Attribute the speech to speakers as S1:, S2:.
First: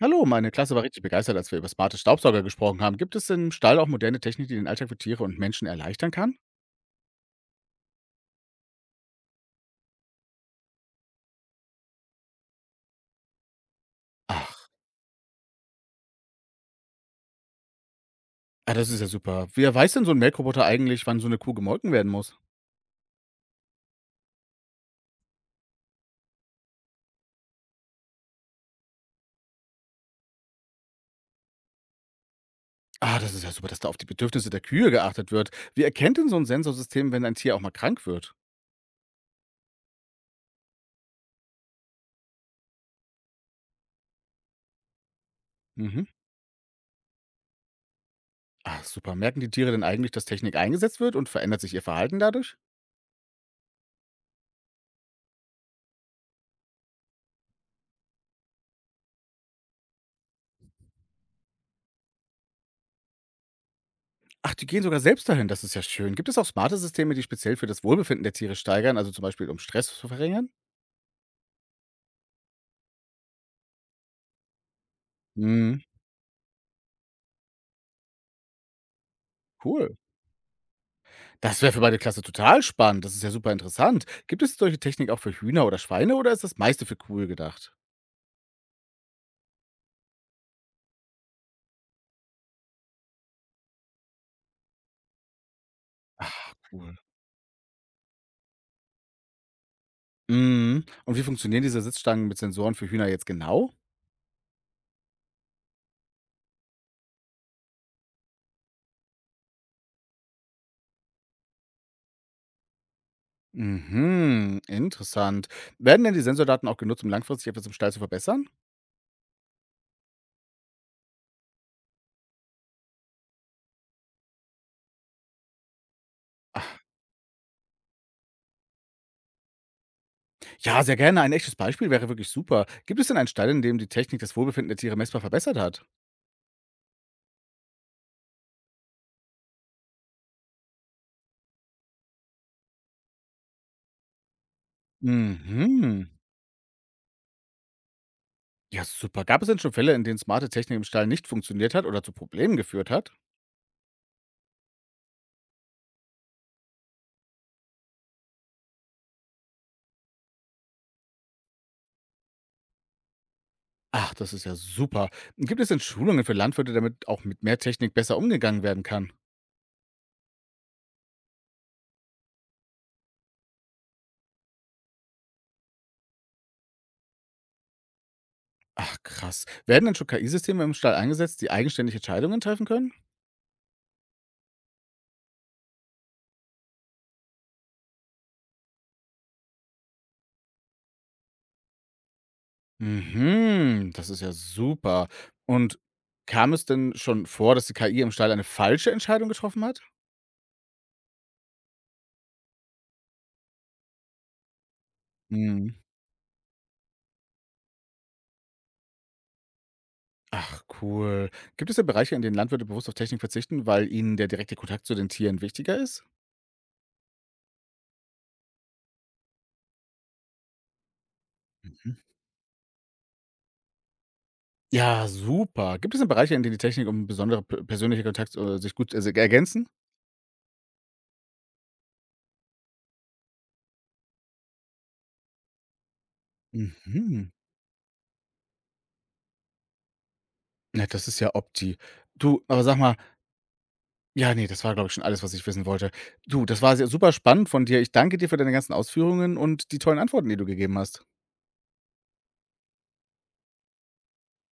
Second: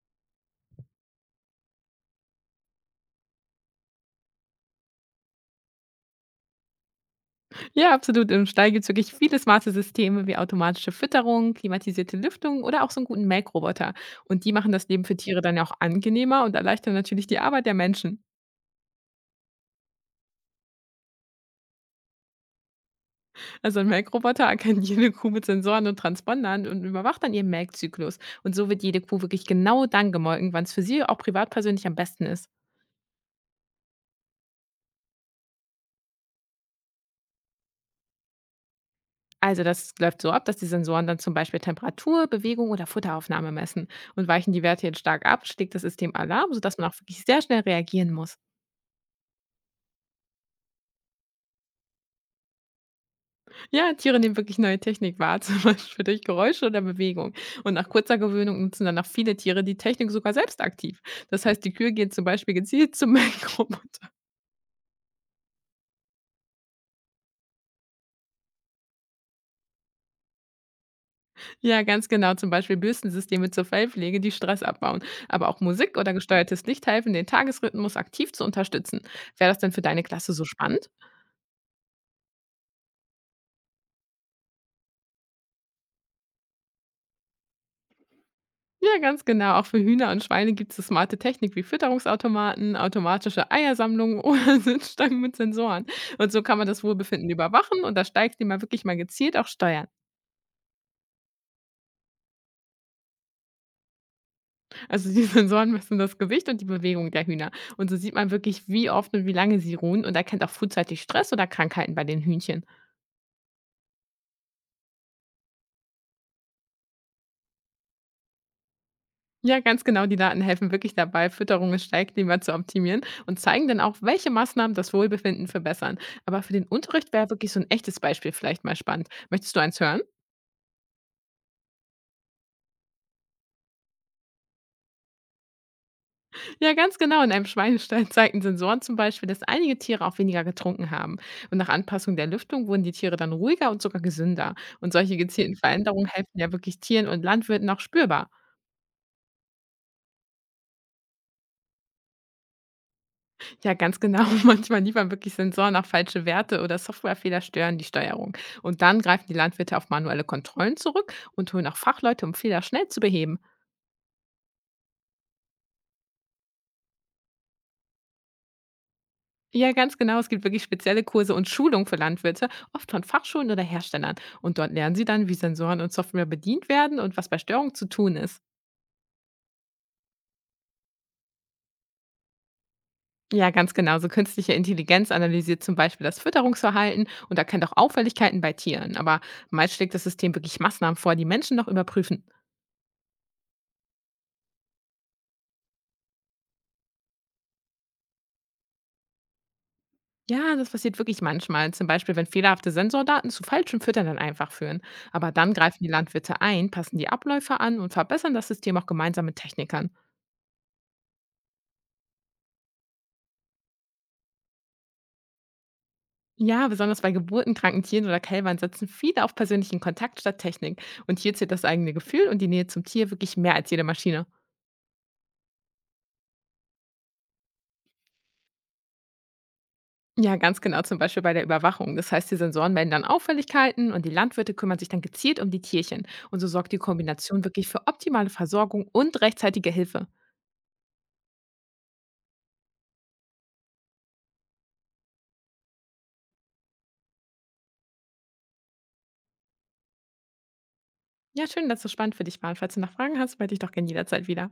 S1: Hallo, meine Klasse war richtig begeistert, als wir über smarte Staubsauger gesprochen haben. Gibt es im Stall auch moderne Technik, die den Alltag für Tiere und Menschen erleichtern kann?
S2: Ja, absolut. Im Stall gibt es wirklich viele smarte Systeme wie automatische Fütterung, klimatisierte Lüftung oder auch so einen guten Melkroboter. Und die
S1: Ach,
S2: machen das Leben für Tiere dann ja auch angenehmer und erleichtern natürlich die Arbeit der Menschen.
S1: das ist ja super. Wer weiß denn so ein Melkroboter eigentlich, wann so eine Kuh gemolken werden muss?
S2: Also, ein Melkroboter erkennt jede Kuh mit Sensoren und Transpondern und überwacht dann ihren Melkzyklus. Und so wird jede Kuh wirklich genau dann gemolken, wann es für sie auch privat persönlich am besten ist.
S1: Ah, das ist ja super, dass da auf die Bedürfnisse der Kühe geachtet wird. Wie erkennt denn so ein Sensorsystem, wenn ein Tier auch mal krank wird?
S2: Also, das läuft so ab, dass die Sensoren dann zum Beispiel Temperatur, Bewegung oder Futteraufnahme messen. Und weichen die Werte jetzt stark ab, schlägt das
S1: Mhm.
S2: System Alarm, sodass man auch wirklich sehr schnell reagieren muss.
S1: Ach, super. Merken die Tiere denn eigentlich, dass Technik eingesetzt wird und verändert sich ihr Verhalten dadurch?
S2: Ja, Tiere nehmen wirklich neue Technik wahr, zum Beispiel durch Geräusche oder Bewegung. Und nach kurzer Gewöhnung nutzen dann auch viele Tiere die Technik sogar selbst aktiv. Das heißt, die Kühe gehen zum Beispiel gezielt zum Melkroboter.
S1: Ach, die gehen sogar selbst dahin, das ist ja schön. Gibt es auch smarte Systeme, die speziell für das Wohlbefinden der Tiere steigern, also zum Beispiel um Stress zu verringern?
S2: Ja, ganz genau, zum Beispiel Bürstensysteme zur Fellpflege, die Stress abbauen. Aber auch
S1: Mhm.
S2: Musik oder gesteuertes Licht helfen, den Tagesrhythmus aktiv zu unterstützen. Wäre das denn für
S1: Cool.
S2: deine Klasse so spannend?
S1: Das wäre für meine Klasse total spannend. Das ist ja super interessant. Gibt es solche Technik auch für Hühner oder Schweine oder ist das meiste für Kühe gedacht?
S2: Ja, ganz genau. Auch für Hühner und Schweine gibt es smarte Technik wie Fütterungsautomaten, automatische Eiersammlungen oder Sitzstangen mit Sensoren. Und so
S1: Ach,
S2: kann man das
S1: cool.
S2: Wohlbefinden überwachen und das Steigthema wirklich mal gezielt auch steuern.
S1: Mhm. Und wie funktionieren diese Sitzstangen mit Sensoren für Hühner jetzt genau?
S2: Also die Sensoren messen das Gewicht und die Bewegung der Hühner. Und so sieht man wirklich, wie oft und wie lange sie ruhen und erkennt auch frühzeitig Stress oder Krankheiten bei den Hühnchen.
S1: Mhm, interessant. Werden denn die Sensordaten auch genutzt, um langfristig etwas im Stall zu verbessern?
S2: Ja, ganz genau. Die Daten helfen wirklich dabei, Fütterung und Stallklima zu optimieren und zeigen dann auch, welche Maßnahmen das Wohlbefinden verbessern. Aber für den
S1: Ach,
S2: Unterricht wäre wirklich so ein echtes Beispiel vielleicht mal spannend. Möchtest du eins hören?
S1: ja, sehr gerne. Ein echtes Beispiel wäre wirklich super. Gibt es denn einen Stall, in dem die Technik das Wohlbefinden der Tiere messbar verbessert hat?
S2: Ja, ganz genau. In einem Schweinestall zeigten Sensoren zum Beispiel, dass einige Tiere auch weniger getrunken haben. Und nach Anpassung der Lüftung wurden die Tiere dann ruhiger und sogar gesünder. Und solche gezielten
S1: Mhm.
S2: Veränderungen helfen ja wirklich Tieren und Landwirten auch spürbar.
S1: Ja, super. Gab es denn schon Fälle, in denen smarte Technik im Stall nicht funktioniert hat oder zu Problemen geführt hat?
S2: Ja, ganz genau. Manchmal liefern wirklich Sensoren auch falsche Werte oder Softwarefehler stören die Steuerung. Und dann greifen die Landwirte auf manuelle Kontrollen zurück und holen auch Fachleute, um Fehler schnell zu beheben.
S1: Ach, das ist ja super. Gibt es denn Schulungen für Landwirte, damit auch mit mehr Technik besser umgegangen werden kann?
S2: Ja, ganz genau. Es gibt wirklich spezielle Kurse und Schulungen für Landwirte, oft von Fachschulen oder Herstellern. Und dort lernen sie dann, wie Sensoren und Software bedient werden und was bei Störungen zu tun ist.
S1: Ach, krass. Werden denn schon KI-Systeme im Stall eingesetzt, die eigenständig Entscheidungen treffen können?
S2: Ja, ganz genau. So künstliche Intelligenz analysiert zum Beispiel das Fütterungsverhalten und erkennt auch Auffälligkeiten bei Tieren. Aber meist schlägt das System wirklich Maßnahmen vor, die Menschen noch überprüfen.
S1: Mhm, das ist ja super. Und kam es denn schon vor, dass die KI im Stall eine falsche Entscheidung getroffen hat?
S2: Ja, das passiert wirklich manchmal. Zum Beispiel, wenn fehlerhafte Sensordaten zu falschen Füttern dann einfach führen. Aber dann
S1: Mhm.
S2: greifen die Landwirte ein, passen die Abläufe an und verbessern das System auch gemeinsam mit Technikern.
S1: Ach, cool. Gibt es denn Bereiche, in denen Landwirte bewusst auf Technik verzichten, weil ihnen der direkte Kontakt zu den Tieren wichtiger ist?
S2: Ja, besonders bei geburtenkranken Tieren oder Kälbern setzen viele auf persönlichen Kontakt statt Technik. Und hier zählt das eigene
S1: Mhm.
S2: Gefühl und die Nähe zum Tier wirklich mehr als jede Maschine.
S1: Ja, super. Gibt es denn Bereiche, in denen die Technik und besondere persönliche Kontakt sich gut ergänzen?
S2: Ja, ganz genau, zum Beispiel bei der Überwachung. Das heißt, die Sensoren melden dann Auffälligkeiten und die Landwirte kümmern sich dann gezielt um die Tierchen. Und so sorgt die
S1: Mhm.
S2: Kombination wirklich für optimale Versorgung und rechtzeitige Hilfe.
S1: Na, das ist ja Opti. Du, aber sag mal ja, nee, das war, glaube ich, schon alles, was ich wissen wollte. Du, das war sehr super spannend von dir. Ich danke dir für deine ganzen Ausführungen und die tollen Antworten, die du gegeben hast.
S2: Ja, schön, dass es so spannend für dich war. Und falls du noch Fragen hast, melde dich doch gerne jederzeit wieder.